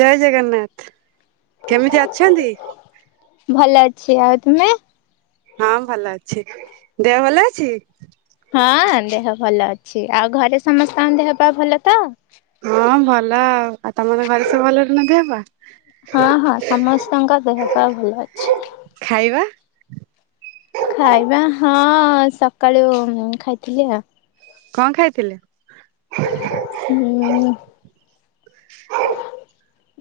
ଜୟ ଜଗନ୍ନାଥ। କେମିତି ଅଛନ୍ତି? ଭଲ ଅଛି, ଆଉ ତୁମେ? ହଁ ଭଲ ଅଛି। ଦେହ ଭଲ ଅଛି? ହଁ, ଦେହ ଭଲ ଅଛି। ଆଉ ଘରେ ସମସ୍ତଙ୍କ ଦେହ ପାହ ଭଲ ତ? ହଁ, ଭଲ ଆଉ। ଆଉ, ତମ ମାନଙ୍କ ଘରେ ସବୁ ଭଲରେ ନା ଦେହ ପାହ? ହଁ, ହଁ ସମସ୍ତଙ୍କ ଦେହ ପାହ ଭଲ ଅଛି। ଖାଇବା? ଖାଇବା ହଁ-ଅଁ, ସକାଳୁ ଉଁ ଖାଇଥିଲି ଆଉ। କଣ ଖାଇଥିଲେ? ହୁଁ।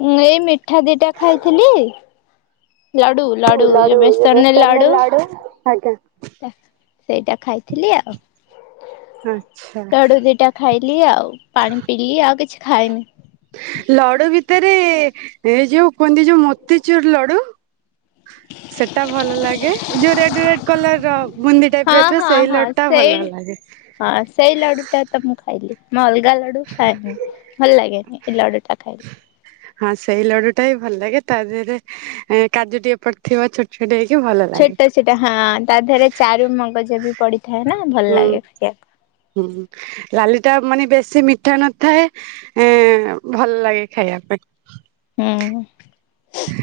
ଏଁ ଇ ମିଠା ଦିଟା ଖାଇଥିଲି। ଲଡୁ ଲଡୁ ଯୋଉ ବେସନ ଲେ ଲଡୁ ଆଜ୍ଞା ହେ ସେଇଟା ଖାଇଥିଲି ଆଉ। ଆଚ୍ଛା। ଲଡୁ ଦିଟା ଖାଇଲି ଆଉ। ପାଣି ପିଇଲି, ଆଉ କିଛି ଖାଇନି। ଲଡୁ ଭିତେରେ ଏଇ ଯୋଉ କୁହନ୍ତି ଯୋଉ ମୋତିଚୁର୍ ଲଡୁ ସେଟା ଭଲ ଲାଗେ। ଯୋଉ ରେଡ୍ ରେଡ୍ କଲର ର ବୁନ୍ଦି ଟାଇପ୍ ର ହଁ ଥିବ, ହଁ ସେଇ ହଁ ଲଡୁ ଟା ଭଲ ସେଇ ଲାଗେ। ହଁ, ସେଇ ଲଡୁ ଟା ତ ମୁଁ ଖାଇଲି। ମୁଁ ଅଲଗା ଲଡୁ ଖାଏନି, ଭଲ୍ ଲାଗେନି। ଏ ଲଡୁଟା ଖାଇଲି। ହଁ, ସେଇ ଲଡୁ ଟା ହି ଭଲ ଲାଗେ, ତା ଦେହେରେ ଏଁ କାଜୁ ଟିକେ ପଡ଼୍ ଥିବ ଛୋଟ୍ ଛୋଟ୍ ହେଇକି ଭଲ ଲାଗେ। ସେଇଟା ହଁ ତା ଦେହେରେ ଚାରୁ ମଗଜ ବି ପଡିଥାଏ ନାଁ, ଭଲ ହୁଁ ଲାଗେ ଟିକେ। ହୁଁ, ଲାଲି ଟା ମାନେ ବେଶୀ ମିଠା ନଥାଏ। ଏଁ ଭଲ ଲାଗେ ଖାଇବା ପାଇଁ। ହୁଁ,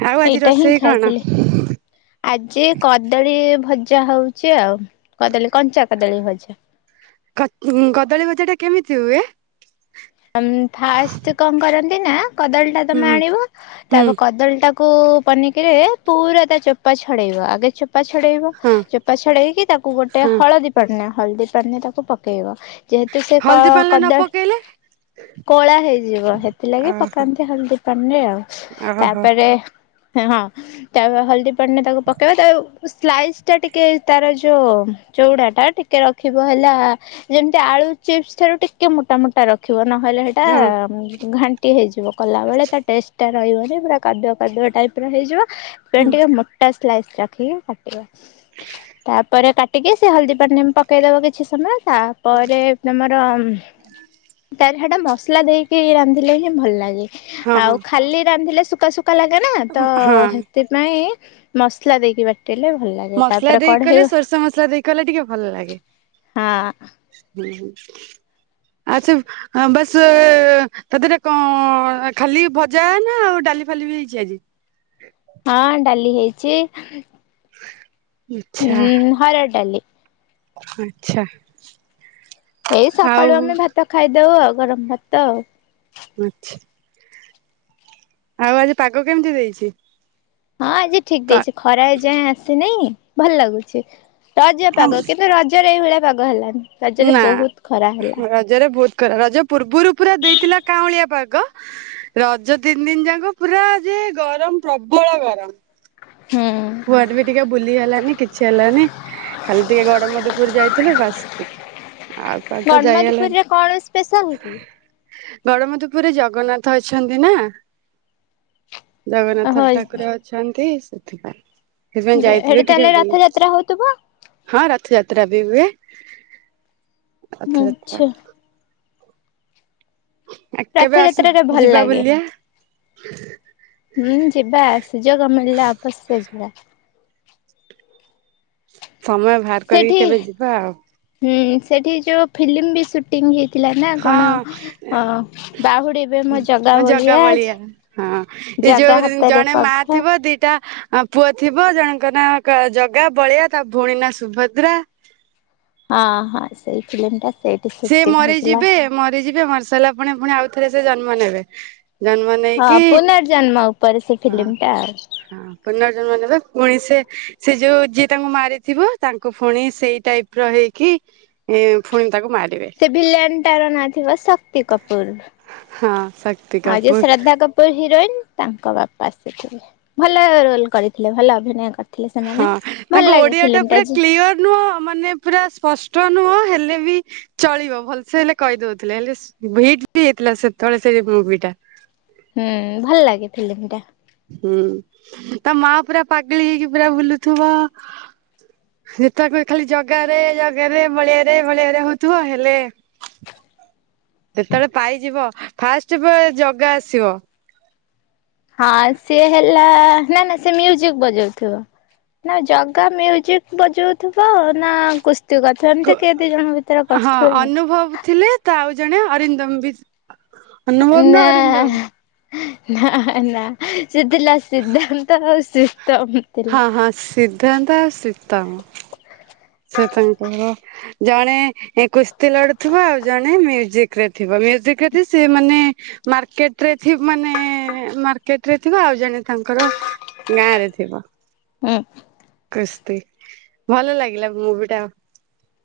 ଆଉ ଆଜି ସେଇଟା ହିଁ ରୋଷେଇ କଣ? ଖାଇଥିଲି। ଆଜି କଦଳୀ ଭଜା ହଉଛି ଆଉ। କଦଳୀ କଞ୍ଚା କଦଳୀ ଭଜା। କଦ୍ ଉଁ, କଦଳୀ ଭଜା ଟା କେମିତି ହୁଏ? ଫାଷ୍ଟ କଣ କରନ୍ତି ନା? କଦଳୀ ଟା ତମେ ହୁଁ ଆଣିବ ହୁଁ ତାକୁ କଦଳୀ ଟାକ୍ କୁ ପନିକିରେ, ପୁରା ତା ଚୋପା ଛଡ଼େଇବ। ଆଗେ ଚୋପା ଛଡ଼େଇବ। ହଁ ଚୋପା ଛଡେଇକି ତାକୁ ଗୋଟେ ହଁ ହଳଦୀ ପାଣିନେ, ହଳଦୀ ପାଣିନେ ତାକୁ ପକେଇବ। ଯେହେତୁ ସେ ହଳଦୀ ପାଣିରେ ନ କ-କଦଳ ପକେଇଲେ କଳା ହେଇଯିବ। ହେଥିଲାଗି ଓହୋ ପକାନ୍ତି ହଳଦୀ ପାଣିରେ ଆଉ। ଓହୋ ତା'ପରେ ହେ ହଁ, ତାପ ହଳଦୀ ପାଣି ରେ ତାକୁ ପକେଇବ। ତା ସ୍ଲାଇସ୍ ଟା ଟିକେ ତାର ଯ ଯୋ ଚୋଉଡ଼ା ଟା ଟିକେ ରଖିବ ହେଲା। ଯେମିତି ଆଳୁ ଚିପ୍ସ ଠାରୁ ଟିକେ ମୋଟା ମୋଟା ରଖି ରଖିବ ନହେଲେ ସେଇଟା ହଁ ଘାଣ୍ଟି ହେଇଯିବ କଲାବେଳେ ତା ଟେଷ୍ଟ ରହିବନି ପୁରା କାଦୁଆ କାଦୁଆ ଟାଇପ ର ହେଇଯିବ ତେ ହୁଁ [unintelligible] ଟିକେ ମ ଟା ସ୍ଲାଇସ୍ ରଖିକି କାଟିବ। ତାପରେ କାଟିକି ସେ ହଳଦୀ ପାଣି ରେ ପକେଇଦବ କିଛି ସମୟ ତା ତାପରେ ପରେ ତୁମର ତାରି ହେଟା ମସଲା ଦେଇକି ରାନ୍ଧିଲେ ହିଁ ଭଲ ଲାଗେ ହଁ ଆଉ ଖାଲି ରାନ୍ଧିଲେ ଶୂକାଶୂ କା ଲାଗେ ନା ତ ହଁ ହେଥିପାଇଁ ମସଲା ଦେଇକି ବାଟିଲେ ଭଲ ଲାଗେ। ମସଲା ତାପରେ ଦେଇକି କଢେଇ କଲେ ହଁ ସୋରିଷ ମସଲା ଦେଇକି କଲେ ଟିକେ ଭଲ ଲାଗେ। ଆଉ ସବୁ ବାସ୍ ତାଦିହରେ କଁ ଖାଲି ଭଜା ନା ଆଉ ଡାଲି ଫାଲି ବି ହେଇଛି ଆଜି? ହଁ ଡାଲି ହେଇଚି। ଆଚ୍ଛା ହୁଁ ହରଡ଼ ଡାଲି। ଆଚ୍ଛା। ଏଇ ଆଉ ସକାଳୁ ଆମେ ଭାତ ଖାଇଦୋଉ ଆଉ ଗରମ ଭାତ ଆଉ। ଆଛା। ଆଉ ଆଜି ପାଗ କେମିତି ଦେଇଚି? ହଁ ଆଜି ଠିକ୍ ଦେଇଚି ଖରା ଏଯାଏଁ ଆସିନି ଭଲ ଲାଗୁଚି ରଜ ପାଗ କେବେ ରଜ ରଜରେ ଏଇଭଳିଆ ପାଗ ହେଲାନି ରଜରେ ନା ବୋହୁତ ଖରା ହେଲା। ରଜରେ ବୋହୁତ ଖରା ରଜ ପୂର୍ବରୁ ପୁରା ଦେଇଥିଲା କାଉଁ ଳିଆ ପାଗ ରଜ ତିନି ଦିନ ଯାଙ୍କ ପୁରା ଯେ ଗରମ ପ୍ରବଳ ଗରମ। ହୁଁ କୁଆଡେ ବି ଟିକେ ବୁଲି ହେଲାନି, କିଛି ହେଲାନି। ଖାଲି ଟିକେ ଗଡମଧୁପୁର ଯାଇଥିଲୁ ବାସ୍। ଆଉ କୁଆଡେ ତ ଯାଇ ହେଲାନି ଗଡମଧୁପୁରରେ କଣ ସ୍ପେଶାଲ କି? ଗଡମଧୁପୁରରେ ଜଗନ୍ନାଥ ଅଛନ୍ତି ନା। ଜଗନ୍ନାଥ ଓହୋ ଠାକୁରେ ଅଛନ୍ତି ସେଥିପାଇଁ। ସେଥିପାଇଁ ହେଠି ଯାଇଥିଲୁ ଟିକେ ତାହେଲେ ବୁଲି। ରଥଯାତ୍ରା ହଉଥିବ? ହଁ ରଥଯାତ୍ରା ବି ହୁଏ। ରଥଯାତ୍ରା ଆଚ୍ଛା। ଆ କେବେ ରଥଯାତ୍ରାରେ ଆସୁନ ଭଲ ଯିବା ଲାଗେ। ବୁଲି? ହୁଁ ଯିବା ସୁଯୋଗ ମିଳିଲା ଅବଶ୍ୟ ଯିବା। ସମୟ ଭାହାର କରିକି ସେଠି କେବେ ଯିବା ଆଉ। ହୁଁ ସେଠି ଯୋଉ ଫିଲ୍ମ ବି ସୁଟ୍ ଟିଂ ହେଇଥିଲା ନା, କଣ ହଁ ଅ ବାହୁଡିବେ ମୋ ଜଗା ବଳିଆ। ହଁ ଏଇ ଜଗା ଯୋଉ ହାତରେ ଜଣେ ମା ପଘା ଥିବ ଦିଟା ହଁ ପୁଅ ଥିବ, ଜଣଙ୍କ ନାଁ କା ଜଗା, ବଳିଆ ତା ଭୋଉଣୀ ନା ସୁଭଦ୍ରା। ହଁ ହଁ। ସେଇ ଫିଲ୍ମଟା ସେଇଠି ସେ ସୁଟିଂ ହେଇଥିଲା। ମରିଯିବେ ମରିଯିବେ ମରିସାରିଲା ପୁଣି ପୁଣି ଆଉଥରେ ସେ ଜନ୍ମ ନେବେ। ଜନ୍ମ ହଁ ନେଇକି ପୁନର୍ଜନ୍ମ ଉପରେ ସେ ହଁ ଫିଲ୍ମ ଟା ଆଉ। ହଁ। ପୁନର୍ଜନ୍ମ ନେବେ ପୁଣି ସିଏ ସେ ଯୋଉ ଯିଏ ତାଙ୍କୁ ମାରିଥିବ, ତାଙ୍କୁ ଫୁଣି ସେଇ ଟାଇପର ହେଇକି ଏ ଫୁଣି ତାକୁ ମାରି ସେ ଭିଲିଆନଟାର ନାଁ ଥିବ ଶକ୍ତି କପୁର। ହଁ ଶକ୍ତି ଆଉ ଯିଏ କପୁର ଶ୍ରଦ୍ଧା କପୁ ପୁର୍ ହିରୋଇନ, ତାଙ୍କ ବାପା ଆସିଥିଲେ। ଭଲ ରୋଲ୍ କରିଥିଲେ, ଭଲ ଅଭିନୟ କରିଥିଲେ। ହଁ ସେମାନେ ଭଲ ତାଙ୍କ ଲାଗେ ଓଡିଆଟା ଫିଲ୍ମ ଟା ପୁରା ଯେ କ୍ଲିଅର ନୁହଁ, ମାନେ ପୁରା ସ୍ପଷ୍ଟ ନୁହଁ, ହେଲେ ବି ଚଳିବ, ଭଲସେ ହେଲେ କହିଦଉଥିଲେ। ହେଲେ ଭିଟ ବି ହେଇଥିଲା ସେତେବେଳେ ସେ ମୁଭିଟା। ହୁଁ ଭଲ ଲାଗେ ଫିଲ୍ମଟା। ହୁଁ। ତା ମା ପୁରା ପାଗେଳି ହେଇକି ପୁରା ବୁଲୁଥିବ ସେତକ କହି ଖାଲି ଜଗାରେ ଜଗାରେ, ବଳିଆରେ, ବଳିଆରେ ହଉଥିବ, ହେଲେ ଯେତେବେଳେ ପାଇଯିବ, ଫାଷ୍ଟ ଫେ ଜଗା ଆସିବ। ହଁ ସିଏ ହେଲା ନା ନା, ସିଏ ମ୍ୟୁଜିକ ବଜଉଥିବ। ନା ଜଗା ମ୍ୟୁଜିକ ବଜଉଥିବ ନା କୋସ୍ତ୍ କୁସ୍ତି କରୁଥିବ, ଏମତି କିଏ ଦି ଜଣଙ୍କ ଭିତରେ ହଁ କରୁଥିବେ। ଅନୁଭବ ଥିଲେ, ତ ଆଉ ଜଣେ ଅରିନ୍ଦମ ବି। ଅନୁଭବ ନା ଅରିନ୍ଦମ? ନା ନା, ସେ ଥିଲା ସିଦ୍ଧାନ୍ତ ଆଉ ଶ୍ରୀତମ। ଥିଲା। ହଁ ହଁ ସିଦ୍ଧାନ୍ତ ଆଉ ଶ୍ରୀତମ। ସେ ତାଙ୍କର ଜଣେ କୁସ୍ତି ଲଡୁଥିବ ଆଉ ଜଣେ ମ୍ୟୁଜିକରେ ଥିବ ମ୍ୟୁଜିକରେ ଯିଏ ସିଏ ମାନେ ମାର୍କେଟରେ ଥି ମାନେ ମାର୍କେଟରେ ଥିବ ଆଉ ଜଣେ ତାଙ୍କର ଗାଁରେ ଥିବ। ହୁଁ। କୁସ୍ତି, ଭଲ ଲାଗିଲା ମୁଭିଟା।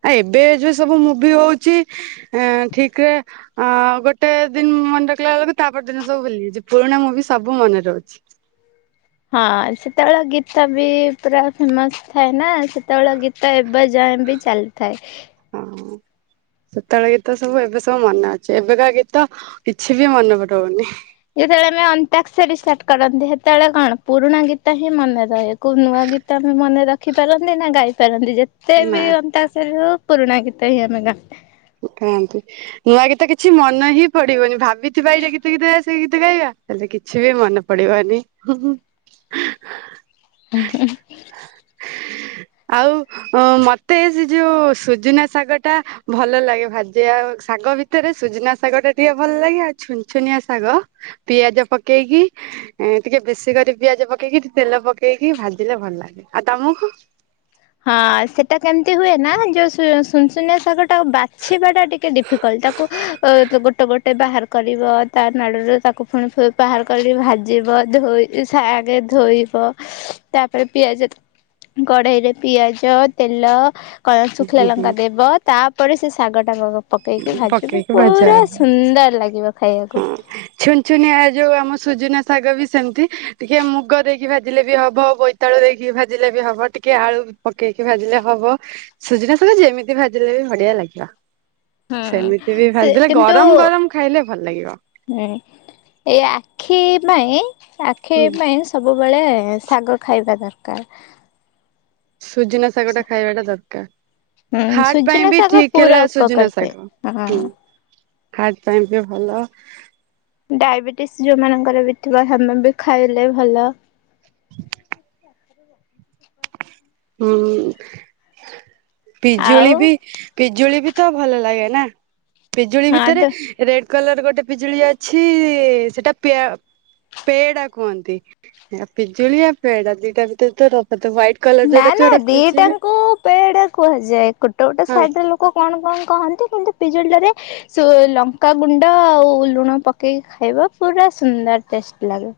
ଆ ଏବେ ଏ ଯୋଉ ସବୁ ମୁଭି ହଉଛି ଏ ଠିକରେ ଅ ଗୋଟେ ଦିନ ମନେ ରଖିଲା ବେଳକୁ ତାପର ଦିନ ସବୁ ଭୁଲି ଯାଉଛି, ପୁରୁଣା ମୁଭି ସବୁ ମନେ ରହୁଛି। ହଁ ସେତେବେଳ ଗୀତ ବି ପୁରା ଫେମସ ଥାଏ ନା, ସେତେବେଳେ ଗୀ ତ ଏବେ ଯାଏଁ ବି ଚାଲିଥାଏ। ହଁ। ସେତବେଳେ ଗୀତ ସବୁ ଏବେ ସବୁ ମନେ ଅଛି, ଏବେକା ଗୀତ କିଛି ବି ମନେ ରହୁନି। ଯେତେବେଳେ ଆମେ ଅନ୍ତାକ୍ଷରୀ ବି ଷ୍ଟାର୍ଟ କରନ୍ତି, ସେତେବେଳେ କଣ ପୁରୁଣା ଗୀତ ହିଁ ମନେ ରହେ। କୋଉ ନୂଆ ଗୀତ ଆମେ ମନେ ରଖିପାରନ୍ତି ନା ଗାଇ ପାରନ୍ତି ଯେ ସେ ବି ନା ଅନ୍ତା ସେ ପୁରୁଣା ଗୀତ ହିଁ ଆମେ ଗାଆ କାନ୍ତି ନୂଆ ଗୀତ କିଛି ମନ ହିଁ ପଡିବନି ଭାବିଥିବା ଏଇଟା ଗୀତ ଗୀତ ଗାଇବା ସେଇ ଗୀତ ଗାଇବା ହେଲେ କିଛି ବି ମନେ ପଡିବନି ହୁଁ ହୁଁ ଉୁଁ ହ [inaudible] ଆଉ ଉ ମତେ ସେ ଯୋଉ ସୁଜୁନା ଶାଗ ଟା ଭଲ ଲାଗେ ଭାଜ ଆ ଶାଗ ଭିତରେ ସୁଜନା ଶାଗ ଟା ଟିକେ ଭଲ ଲାଗେ ଆଉ ଛୁନୁ ଛୁନିଆ ଶାଗ ପିଆଜ ପକେଇକି ଟିକେ ବେଶୀ କରି ପିଆଜ ପକେଇକି ଟିକେ ତେଲ ପକେଇକି ଭାଜିଲେ ଭଲ ଲାଗେ ଆଉ ତମକୁ ହଁ ସେଟା କେମିତି ହୁଏ ନା ଯୋଉ ସୁ ସୁନୁ ସୁନିଆ ଶାଗ ଟା ବାଛିବା ଟା ଟିକେଡି ଫିକଲ୍ଟ ତାକୁ ଗୋଟେ ଗୋଟେ ବାହାର କରିବ ତା ନାଡ଼ରୁ ତାକୁ ପୁଣି ବାହାର କରିକି ଭାଜିବ ଧୋଇ ସାଗେ ଧୋଇବ ତାପରେ ପିଆଜ କଡ଼େଇରେ ପିଆଜ ତେଲ କ ଶୁଖିଲା ଲଙ୍କା ଦେବ ତାପରେ ସେ ଶାଗ ଟା ବଗ ପକେଇକି ଭାଜିବୁ ପକେଇକି ପୁରା ଭାଜ ସୁନ୍ଦର ଲାଗିବ ଖାଇବାକୁ ଛୁନ ଛୁନିଆ ଯୋଉ ଆମ ସୁଜୁନା ଶାଗ ବି ସେମିତି ଟିକେ ମୁଗ ଦେଇକି ଭାଜିଲେ ବି ହବବ ତାଳୁ ଦେଇକି ଭାଜିଲେ ବି ହବ ଟିକେ ଆଳୁ ପକେଇକି ଭାଜିଲେ ହବ ସୁଜିନା ଶାଗ ଯେମିତି ଭାଜିଲେ ବି ବଢିଆ ଲାଗିବ ହୁଁ ସେମିତି ବି ସେ ଭାଜିଦେଲେ କିନ୍ତୁ ଗରମ ଗରମ ଖାଇଲେ ଭଲ ଲାଗିବ ହୁଁ ଏଇ ଆଖି ପାଇଁ ଆଖି ହୁଁ ପାଇଁ ସବୁବେଳେ ଶାଗ ଖାଇବା ଦରକାର। ସୁଜୁନା ଶାଗଟା ଖାଇବା ଟା ଦରକାର। ହୁଁ ହାର୍ଟ ପାଇଁ ସୁଜୁନା ବି ଶାଗ ଠିକ ପୁରା ହେଲା ଉପକାର ସୁଜୁନା ଦିଏ। ଶାଗ ହୁଁ। ହଁ ହାର୍ଟ ପାଇଁ ବି ଭଲ। ଡାଇବେଟିସ୍ ଯୋଉମାନଙ୍କର ବି ଥିବ ସେମାନେ ବି ଖାଇଲେ ଭଲ। [unintelligible] ହୁଁ ଆଉ ପିଜୁଳି ବି ପିଜୁଳି ବି ତ ଭଲ ଲାଗେନା। ପିଜୁଳି ହଁ ତ ଭିତରେ ରେଡ କଲର ଗୋଟେ ପିଜୁଳି ଅଛି ସେଟା ପିଆ ପେଡା କୁହନ୍ତି ପିଜୁଳି ଆ ପେଡା ଦିଟା ଭିତରେ ତର ହାଇଟ୍ ନା ନା ଦିଟାଙ୍କୁ ପେଡା କୁହାଯାଏ। ଗୋଟେ ଗୋଟେ ହଁ ସାଇଟରେ ଲୋକ କ କଣ କଣ କହନ୍ତି କିନ୍ତୁ ପିଜୁଳିଟାରେ ସେ ଲଙ୍କାଗୁଣ୍ଡ ଆଉ ଲୁଣ ପକେଇକି ଖାଇବା ପୁରା ସୁନ୍ଦର ଟେଷ୍ଟ ଲାଗେ।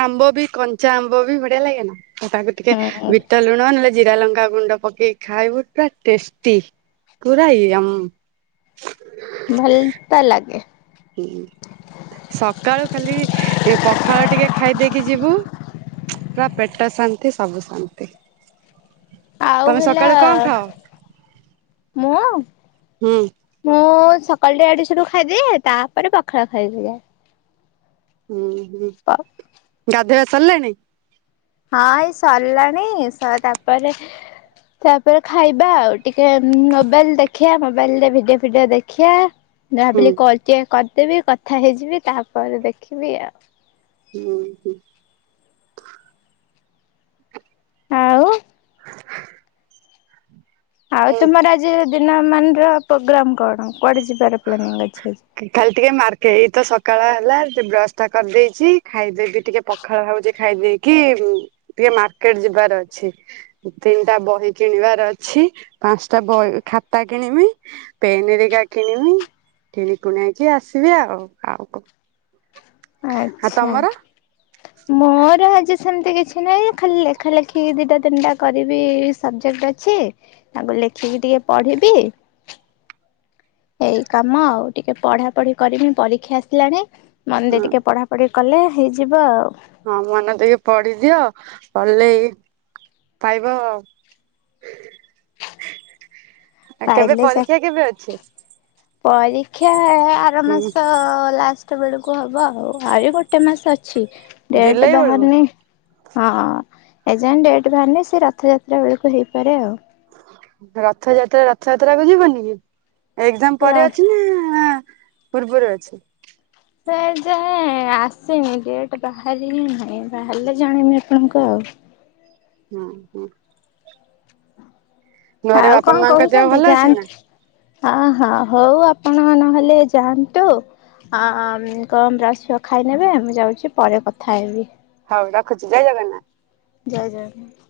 ଆମ୍ବ ବି କଞ୍ଚା ଆମ୍ବ ବି ବଢ଼ିଆ ଲାଗେ ନା ତାକୁ ଟିକେ ହୁଁ ବିଟ ଲୁଣ ନହେଲେ ଜିରା ଲଙ୍କା ଗୁଣ୍ଡ ପକେଇକି ଖାଇବୁ ପୁରା ଟେଷ୍ଟି ପୁରା ଇୟମ ଭଲ ତ ଲାଗେ। ହୁଁ ସକାଳୁ ଖାଲି ପଖାଳ ଟିକେ ଖାଇଦେଇକି ଯିବୁ। ପୁରା ପେଟ ଶାନ୍ତି ସବୁ ଶାନ୍ତି। ଆଉ ତମେ ହେଲା ସକାଳୁ କଣ ଖାଅ? ମୁଁ ହୁଁ। ମୁଁ ସକାଳଟା ଇଆଡେ ସିଆଡୁ ଖାଇଦିଏ ତାପରେ ପଖାଳ ଖାଇଦିଏ। ହୁଁ ହୁଁ। ଆ ଗାଧେଇବା ସରିଲାଣି? ହଁ ଏଇ ସରିଲାଣି ଶ ତାପରେ ତାପରେ ଖାଇବା ଆଉ ଟିକେ ମୋବାଇଲ ଦେଖିବା ମୋବାଇଲ ରେ ଭିଡିଓ ଫିଡିଓ ଦେଖିବା। ହୁଁ ଭାବିଲି କଲ ଟିକେ କରିଦେବି କଥା ହେଇଯିବି ତାପରେ ଦେଖିବି ଆଉ। ହୁଁ ହୁଁ। ଆଉ ଆଉ ହୁଁ। ତୁମର ଆଜିର ଦିନ ମାନର ପ୍ରୋଗ୍ରାମ କଣ? କୁଆଡେ ଯିବାର ପ୍ଲାନିଂ ଅଛି ଆଜି? ଖାଲି ଟିକେ ମାର୍କେ ଏଇ ତ ସକାଳ ହେଲା ସେ ବ୍ରସ ଟା କରିଦେଇଛି ଖାଇଦେବି ଟିକେ ପ ଖାଳ ହୋଉଛି ଖାଇଦେଇକି ଟିକେ ମାର୍କେଟ ଯିବାର ଅଛି। ତିନିଟା ବହି କିଣିବାର ଅଛି ପାଞ୍ଚଟା ବହି ଖାତା କିଣମି। ପେନ ହେରିକା କିଣିବି। କିଣିକୁଣାକି ଆସିବି ଆଉ। ଆଉ କଣ? ଆଚ୍ଛା। ହଁ ମୋର ଆଜି ସେମିତି କିଛି ନାହିଁ ଖାଲି ଲେଖା ଲେଖି ଦିଟା ତିନିଟା କରିବି ସବଜେକ୍ଟ ଅଛି। ତାଙ୍କୁ ଲେଖିକି ଟିକେ ପଢିବି। ଏଇ କାମ ଆଉ ଟିକେ ପଢାପଢି କରିମି ପରୀକ୍ଷା ଆସିଲାଣି ହଁ ମନଦେଇ ଟିକେ ପଢା ପଢି କଲେ ହେଇଯିବ ଆଉ। ହଁ ମନେଦେଇକି ପଢିଦିଅ ପଢିଲେ ଏଇ ପାଇବ ଆଉ କେବେ ପାଇଲେ ଚାକି ପରୀକ୍ଷା କେବେ ଅଛି? ପରୀକ୍ଷା ଆର ହୁଁ ମାସ ଲାଷ୍ଟ ହେତେବେଳକୁ ହବ ଆଉ। ଆହୁରି ଗୋଟେ ମାସ ଅଛି ଡେଟ ଜୁଲାଇ ବେଳକୁ ବାହାରିନି ହଁ ଏଯାୟ ଡେଟ୍ ବାହାରିନି ସେ ରଥଯାତ୍ରା ବେଳକୁ ହେଇପାରେ ଆଉ। ରଥଯାତ୍ରା ରଥଯାତ୍ରା କୁ ଯିବନି କି ଏକଯାମ ର ପରେ ଅଛି ନା ପୂର୍ବରୁ ଅଛି। ସେ ଏଯାଏ ଆସିନି ଡେଟ ବାହାରିି ନାହିଁ ବାହାରିଲେ ଜାଣମି ଆପଣଙ୍କୁ ଆଉ। ହଁ ହୁଁ। ଘରେ ଆଉ ବାପା କଣ ମାଙ୍କ ଦେହ କହୁଛନ୍ତି ଭଲ ଯାଆ ଅଛି ନା? ନ୍ ହ ହଁ ହଉ ଆପଣ ନହେଲେ ଯାଆନ୍ତୁ। ହଁ କମ ର ଆସିବ ଖାଇ ନେବେ ମୁଁ ଯାଉଛି ପରେ କଥା ହେବି। ହଉ ରଖୁଛି ଜୟ ଜଗନ୍ନାଥ। ଜୟ ଜଗନ୍ନାଥ।